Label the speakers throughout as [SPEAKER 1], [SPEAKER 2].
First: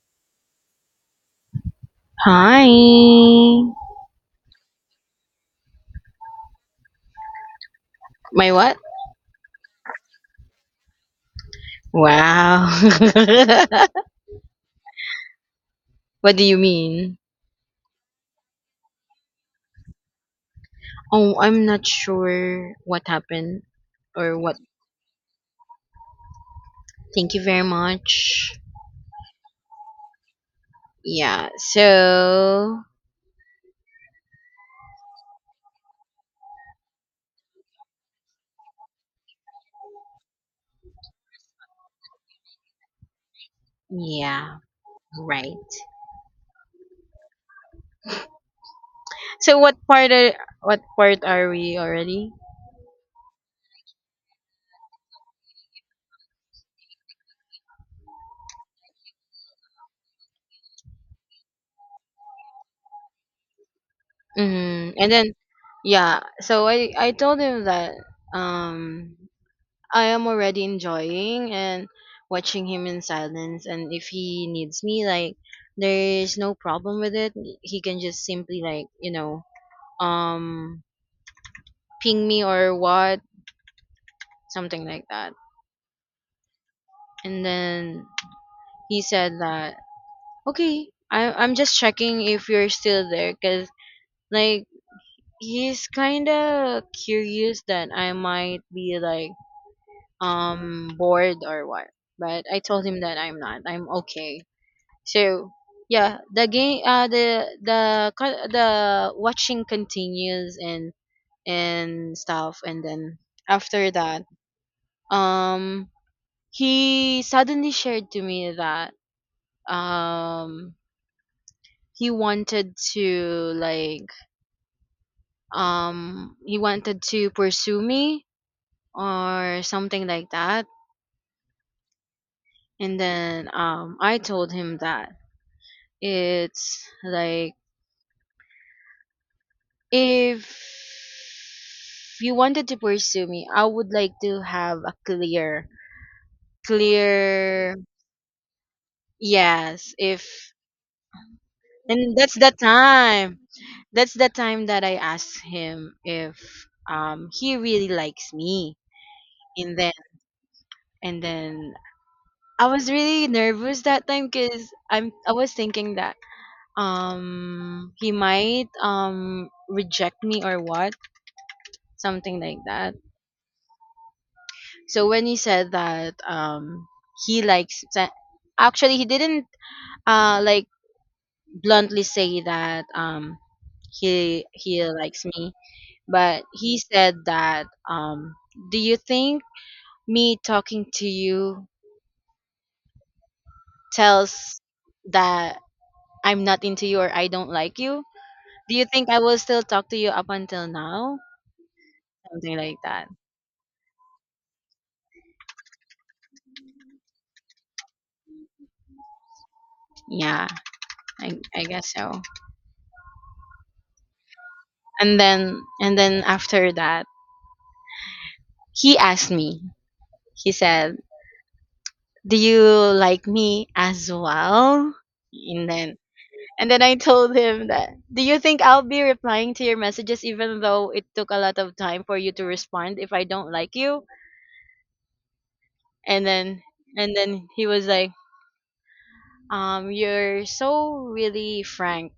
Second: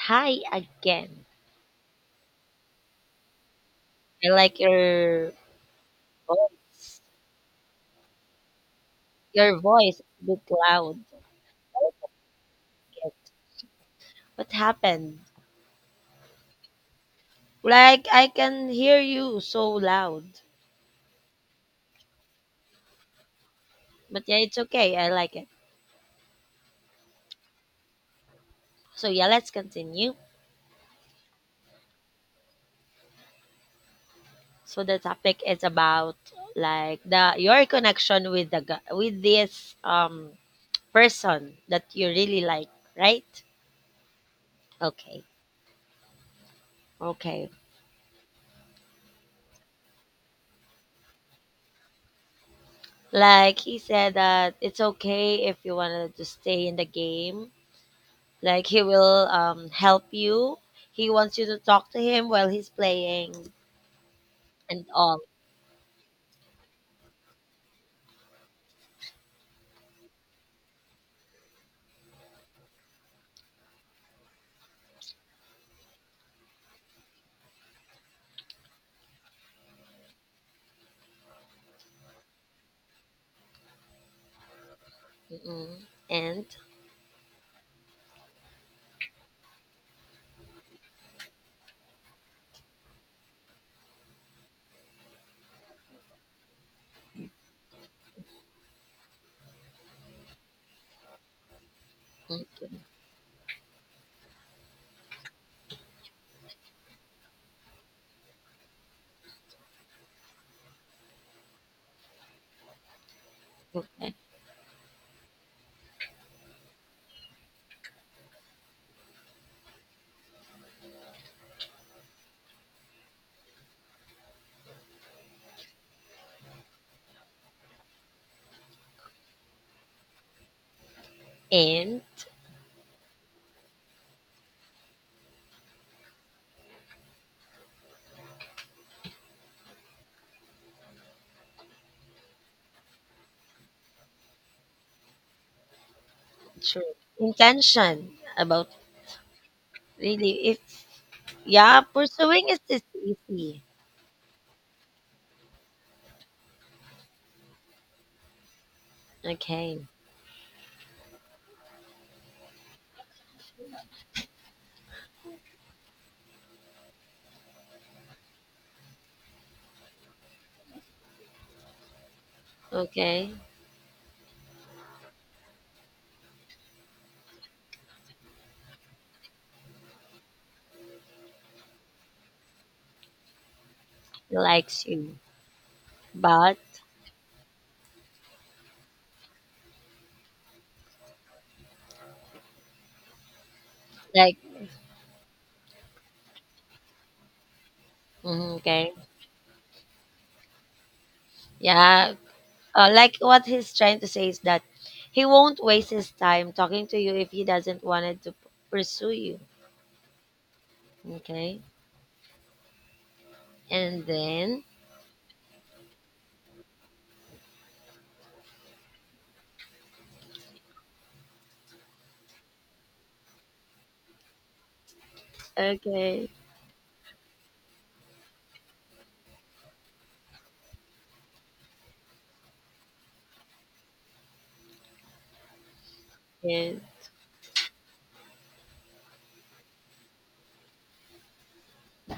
[SPEAKER 1] Hi again.
[SPEAKER 2] Hi.
[SPEAKER 1] I like your voice.
[SPEAKER 2] My what?
[SPEAKER 1] Your voice is a bit loud. I like
[SPEAKER 2] Wow.
[SPEAKER 1] it. What happened?
[SPEAKER 2] What do you mean?
[SPEAKER 1] Like I can hear you so loud.
[SPEAKER 2] Oh, I'm not sure what happened
[SPEAKER 1] But
[SPEAKER 2] or
[SPEAKER 1] yeah,
[SPEAKER 2] what.
[SPEAKER 1] it's okay. I like it.
[SPEAKER 2] Thank you very much.
[SPEAKER 1] So yeah, let's continue.
[SPEAKER 2] Yeah. So,
[SPEAKER 1] So the topic is about like the your connection with the with this person that you really like, right?
[SPEAKER 2] yeah,
[SPEAKER 1] Okay.
[SPEAKER 2] right.
[SPEAKER 1] Okay.
[SPEAKER 2] So what part are we already?
[SPEAKER 1] Like he said that it's okay if you wanted to stay in the game. Like he will help you. He wants you to talk to him while he's playing and
[SPEAKER 2] Mm-hmm. And
[SPEAKER 1] all.
[SPEAKER 2] then, yeah, so I told him that um I am already enjoying and watching him in silence. And if he needs me, like, there is no problem with it. He can just simply, like, um, ping me or what, something like that.
[SPEAKER 1] Mm-mm. And
[SPEAKER 2] And then he said that, okay, I'm just checking if you're still there because, like, he's kind of curious that I might be, like, bored or what. But
[SPEAKER 1] mm,
[SPEAKER 2] I told him that I'm not. I'm okay. So yeah, the game, the watching continues and stuff, and then after
[SPEAKER 1] okay.
[SPEAKER 2] that, um, he suddenly shared to me that um he wanted to like he wanted to pursue me or something like that,
[SPEAKER 1] And
[SPEAKER 2] and then I told him that it's like if you wanted to pursue me, I would like to have a clear,
[SPEAKER 1] true
[SPEAKER 2] clear.
[SPEAKER 1] intention about
[SPEAKER 2] Yes.
[SPEAKER 1] really
[SPEAKER 2] If
[SPEAKER 1] if, yeah,
[SPEAKER 2] And that's
[SPEAKER 1] pursuing
[SPEAKER 2] the
[SPEAKER 1] is just
[SPEAKER 2] time.
[SPEAKER 1] easy.
[SPEAKER 2] That's the time that I asked him if he really likes me. And
[SPEAKER 1] Okay.
[SPEAKER 2] then and then I was really nervous that time because I was thinking that he might reject me or what, something like that.
[SPEAKER 1] Okay,
[SPEAKER 2] So when he said that, he likes sa- actually he didn't uh like bluntly say that
[SPEAKER 1] he
[SPEAKER 2] he
[SPEAKER 1] likes you,
[SPEAKER 2] likes me, but
[SPEAKER 1] but
[SPEAKER 2] he said that, do you think me talking to you
[SPEAKER 1] like
[SPEAKER 2] tells that I'm not into you or I don't like you?
[SPEAKER 1] mm,
[SPEAKER 2] Do you
[SPEAKER 1] okay,
[SPEAKER 2] think I will still talk to you up until now?
[SPEAKER 1] yeah,
[SPEAKER 2] Something like that.
[SPEAKER 1] like what he's trying to say is that he won't waste his time talking to you if he doesn't wanted to pursue you.
[SPEAKER 2] Yeah, I
[SPEAKER 1] Okay.
[SPEAKER 2] I guess so.
[SPEAKER 1] And then,
[SPEAKER 2] And then after that, he asked me he said, do you like me as well? And then
[SPEAKER 1] okay,
[SPEAKER 2] and then I told him that, do you think I'll be replying to your messages even though it took a lot of time for you to respond if I don't like you? And then
[SPEAKER 1] yes,
[SPEAKER 2] and then he was like, you're so really frank.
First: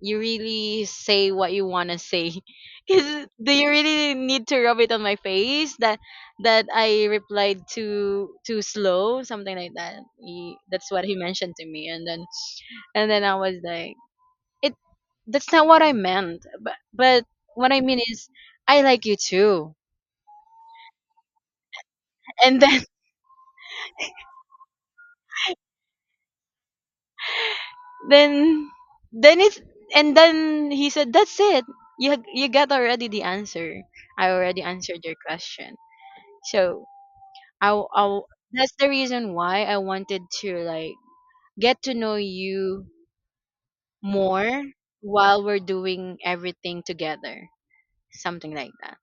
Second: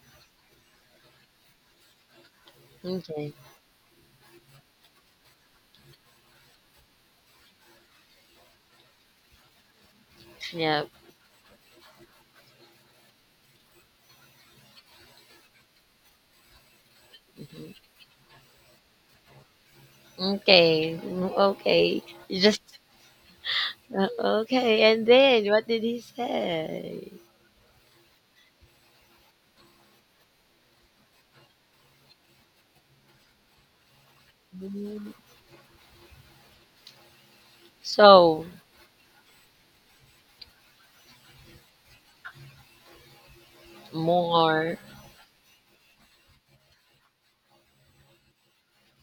[SPEAKER 2] You really say what you wanna say. Cause
[SPEAKER 1] okay,
[SPEAKER 2] do you really need to rub it on my face that I replied too slow, something like that. He,
[SPEAKER 1] yep,
[SPEAKER 2] that's what he mentioned to me, and then I was like, it. That's not what I meant. But what
[SPEAKER 1] mhm,
[SPEAKER 2] I mean is, I like you too.
[SPEAKER 1] okay, mm, okay, you
[SPEAKER 2] And
[SPEAKER 1] just
[SPEAKER 2] then
[SPEAKER 1] uh, okay. And then, what did he say?
[SPEAKER 2] then then it's then he said, that's it. You got already the answer. I already answered
[SPEAKER 1] Mm.
[SPEAKER 2] your question. So, I
[SPEAKER 1] So
[SPEAKER 2] that's the reason why I wanted to like get to know you more
[SPEAKER 1] more.
[SPEAKER 2] while we're doing everything together, something like that.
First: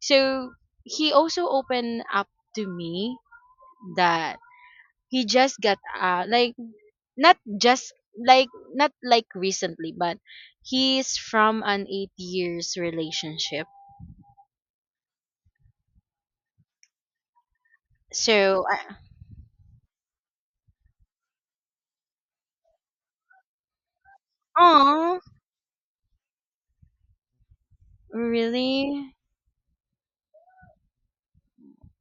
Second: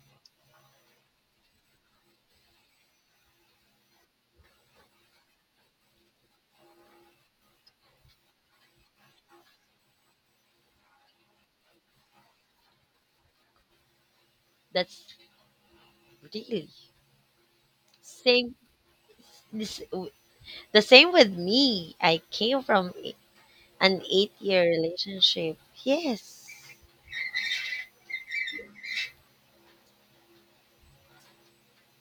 [SPEAKER 2] So he also opened up to me that he just got out, like, not like recently, but he's from an 8 years relationship.
[SPEAKER 1] That's really same.
[SPEAKER 2] So.
[SPEAKER 1] This The same with me. I came from an eight-year
[SPEAKER 2] Oh,
[SPEAKER 1] relationship. Yes.
[SPEAKER 2] really.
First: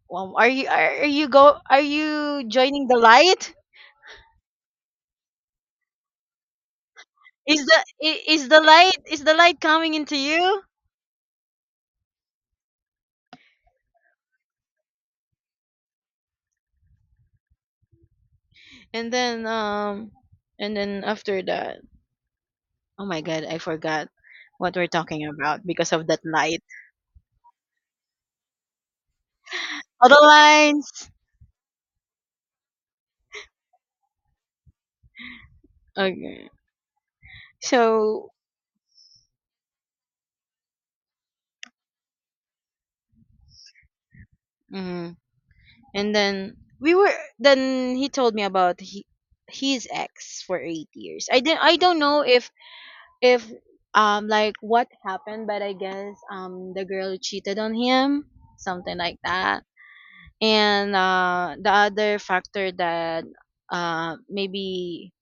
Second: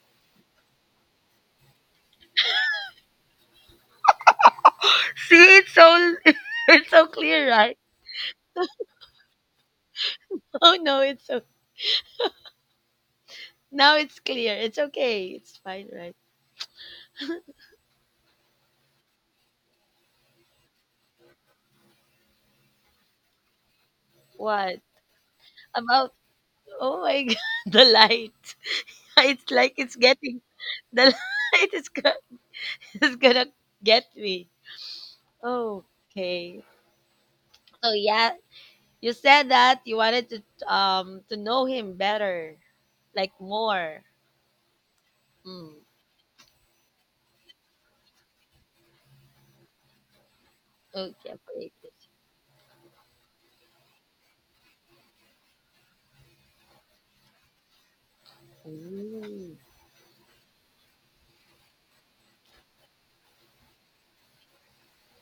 [SPEAKER 2] Well, are you joining the light?
[SPEAKER 1] See, it's so it's so clear,
[SPEAKER 2] Is
[SPEAKER 1] right?
[SPEAKER 2] the I- is the light coming into you?
[SPEAKER 1] Oh no, it's so now it's clear. It's okay. It's fine, right?
[SPEAKER 2] And then um and then after that, oh my god, I forgot what
[SPEAKER 1] What?
[SPEAKER 2] we're talking about because of
[SPEAKER 1] About
[SPEAKER 2] that light.
[SPEAKER 1] oh my god, the light. It's like it's
[SPEAKER 2] Other
[SPEAKER 1] getting the
[SPEAKER 2] lines.
[SPEAKER 1] light is gonna get me.
[SPEAKER 2] Okay.
[SPEAKER 1] Okay. So
[SPEAKER 2] So.
[SPEAKER 1] yeah, you said that you wanted to know him better, like more.
[SPEAKER 2] Hmm.
[SPEAKER 1] Mm.
[SPEAKER 2] And then we were then he told me about his ex for 8 years.
[SPEAKER 1] Okay, great.
[SPEAKER 2] I don't know if if like what happened, but I guess the girl cheated on him, something like
[SPEAKER 1] Ooh.
[SPEAKER 2] that. And the other factor that maybe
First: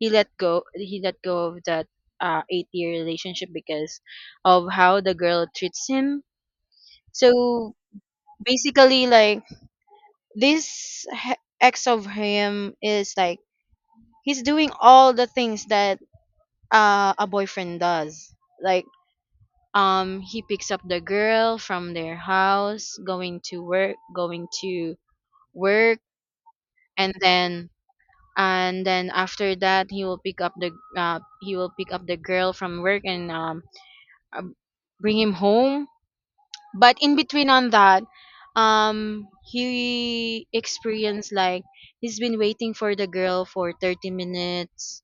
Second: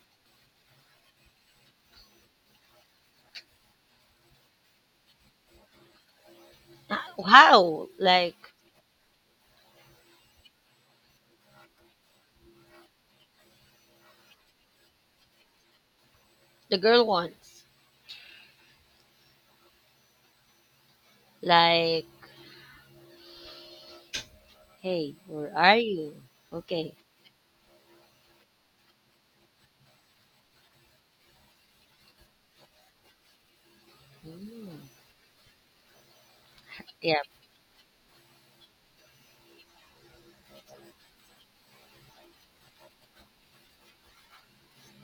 [SPEAKER 2] he let go of that 8 year relationship because of how the girl treats him. So
[SPEAKER 1] Wow, like
[SPEAKER 2] basically, like, this ex of him is like he's doing all the things that
[SPEAKER 1] the girl
[SPEAKER 2] a
[SPEAKER 1] wants,
[SPEAKER 2] boyfriend does, like he picks up the girl from
[SPEAKER 1] like,
[SPEAKER 2] their house, going to work,
[SPEAKER 1] hey, where are
[SPEAKER 2] work
[SPEAKER 1] you? Okay.
[SPEAKER 2] and then after that he will pick up the, girl from work, and uh,
[SPEAKER 1] Mm.
[SPEAKER 2] bring him home, but in
[SPEAKER 1] Yeah,
[SPEAKER 2] between on that he experienced, like, he's been waiting for the girl for 30 minutes,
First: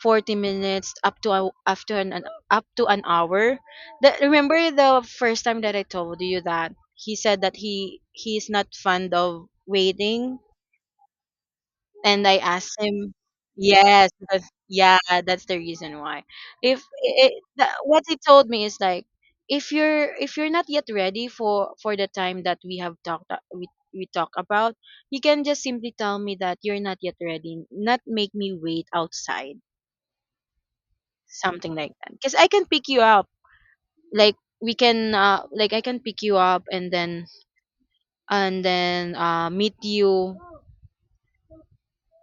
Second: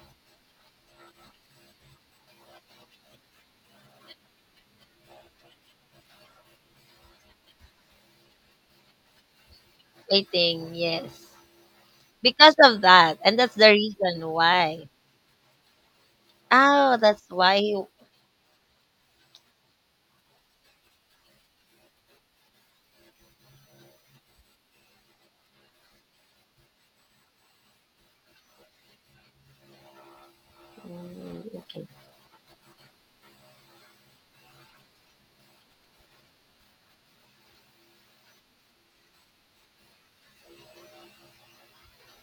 [SPEAKER 2] 40 minutes, up to a, after an up to an hour. That, remember the first time that I told you that he said that he's not fond of waiting?
[SPEAKER 1] waiting, yes.
[SPEAKER 2] And I
[SPEAKER 1] Because
[SPEAKER 2] asked
[SPEAKER 1] of
[SPEAKER 2] him.
[SPEAKER 1] that, and that's the
[SPEAKER 2] Yes,
[SPEAKER 1] reason
[SPEAKER 2] because
[SPEAKER 1] why.
[SPEAKER 2] yeah, that's the reason why. If
[SPEAKER 1] Oh, that's
[SPEAKER 2] it,
[SPEAKER 1] why
[SPEAKER 2] the,
[SPEAKER 1] he
[SPEAKER 2] what he told me is like, if you're not yet ready for the time that we have talked a- we talk about, you can just simply tell me that you're not yet ready, not make me wait outside,
[SPEAKER 1] mm,
[SPEAKER 2] something
[SPEAKER 1] okay.
[SPEAKER 2] like that. Because I can pick you up, like we can like I can pick you up and then meet you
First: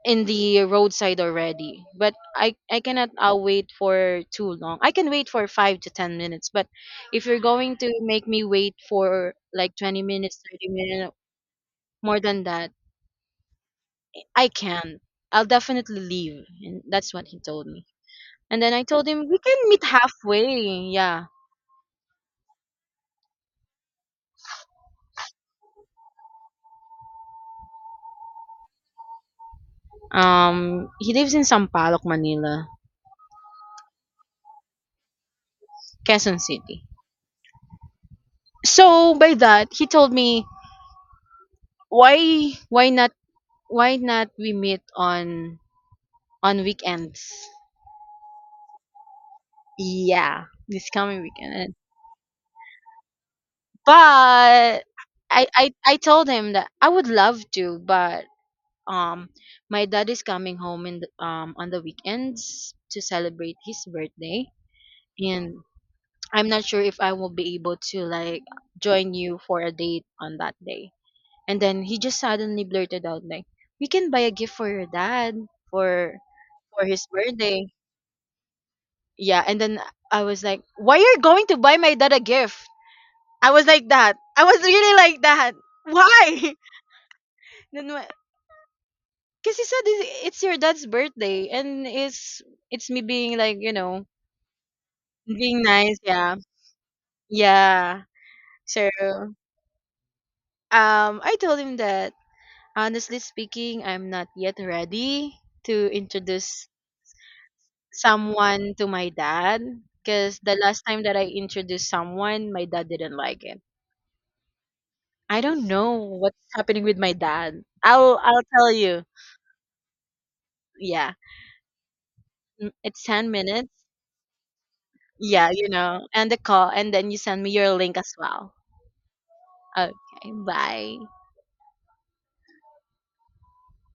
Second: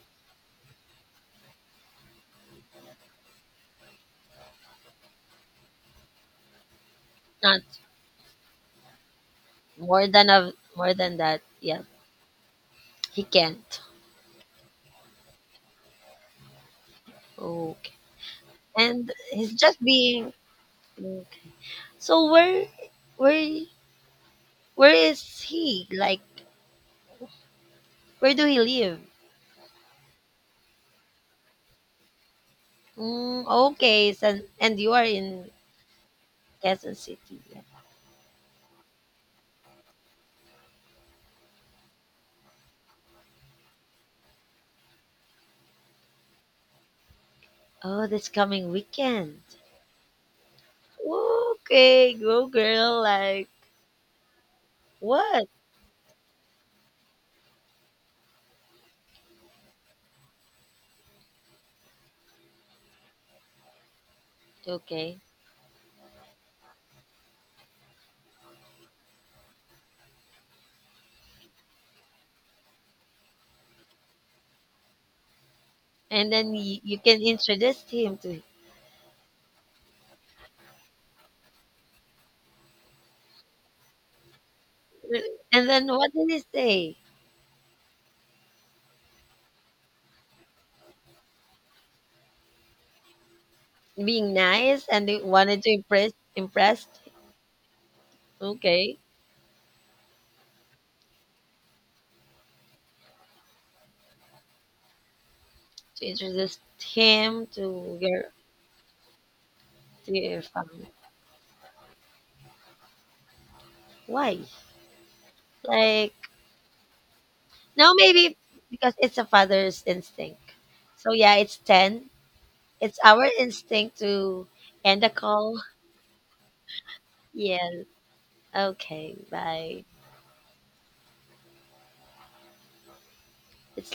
[SPEAKER 2] in the roadside already, but I cannot, wait for too long. I can wait for 5 to 10 minutes, but if you're
[SPEAKER 1] Not
[SPEAKER 2] going to make me wait for like 20 minutes, 30
[SPEAKER 1] more
[SPEAKER 2] minutes,
[SPEAKER 1] than that. Yeah,
[SPEAKER 2] more than that,
[SPEAKER 1] he can't.
[SPEAKER 2] I can't. I'll definitely leave, and that's what he told me.
[SPEAKER 1] Okay,
[SPEAKER 2] And then I told
[SPEAKER 1] and
[SPEAKER 2] him we
[SPEAKER 1] he's
[SPEAKER 2] can
[SPEAKER 1] just
[SPEAKER 2] meet
[SPEAKER 1] being.
[SPEAKER 2] halfway. Yeah.
[SPEAKER 1] Mm. So where, where is he? Like, where do he live?
[SPEAKER 2] He lives in Sampaloc Manila.
[SPEAKER 1] Mm, okay, so, and you are in
[SPEAKER 2] Quezon City.
[SPEAKER 1] Quezon City. Yeah.
[SPEAKER 2] So by that, he told me, why not, we meet on weekends?
[SPEAKER 1] Oh, this coming weekend.
[SPEAKER 2] Yeah, this coming weekend.
[SPEAKER 1] Okay, go girl. Like
[SPEAKER 2] But I,
[SPEAKER 1] what?
[SPEAKER 2] I I told him that I would love to, but um my dad is coming home on the weekends to celebrate his birthday,
[SPEAKER 1] Okay,
[SPEAKER 2] and I'm not sure if I will be able to, like, join you for a date on that day. And then he just suddenly blurted out, like, "We can buy a gift for your dad for
[SPEAKER 1] and then you
[SPEAKER 2] his
[SPEAKER 1] can
[SPEAKER 2] birthday."
[SPEAKER 1] introduce him to.
[SPEAKER 2] Yeah, and then I was like, "Why are you going to buy my dad a gift?" I was like that. I was really like that.
[SPEAKER 1] And then what did he
[SPEAKER 2] Why?
[SPEAKER 1] say?
[SPEAKER 2] Then, because he said, it's your dad's birthday, and it's me being, like,
[SPEAKER 1] Being nice and they
[SPEAKER 2] being
[SPEAKER 1] wanted to
[SPEAKER 2] nice. Yeah,
[SPEAKER 1] impress.
[SPEAKER 2] yeah. So,
[SPEAKER 1] Okay,
[SPEAKER 2] I told him that, honestly speaking, I'm not yet ready to
[SPEAKER 1] to introduce
[SPEAKER 2] introduce
[SPEAKER 1] him
[SPEAKER 2] someone to my dad,
[SPEAKER 1] to
[SPEAKER 2] because
[SPEAKER 1] your
[SPEAKER 2] the last
[SPEAKER 1] family.
[SPEAKER 2] time that I introduced someone, my dad didn't like it.
[SPEAKER 1] Why,
[SPEAKER 2] I don't know
[SPEAKER 1] like,
[SPEAKER 2] what's happening with my dad.
[SPEAKER 1] no,
[SPEAKER 2] I'll
[SPEAKER 1] maybe
[SPEAKER 2] I'll tell
[SPEAKER 1] because
[SPEAKER 2] you.
[SPEAKER 1] it's a father's instinct. So
[SPEAKER 2] Yeah.
[SPEAKER 1] yeah, it's 10,
[SPEAKER 2] Mm.
[SPEAKER 1] it's
[SPEAKER 2] It's
[SPEAKER 1] our
[SPEAKER 2] 10 minutes.
[SPEAKER 1] instinct to end the
[SPEAKER 2] Yeah,
[SPEAKER 1] call.
[SPEAKER 2] and the call, and then you send me your
[SPEAKER 1] Yes.
[SPEAKER 2] link as well.
[SPEAKER 1] Okay, bye.
[SPEAKER 2] Okay, bye.
[SPEAKER 1] It's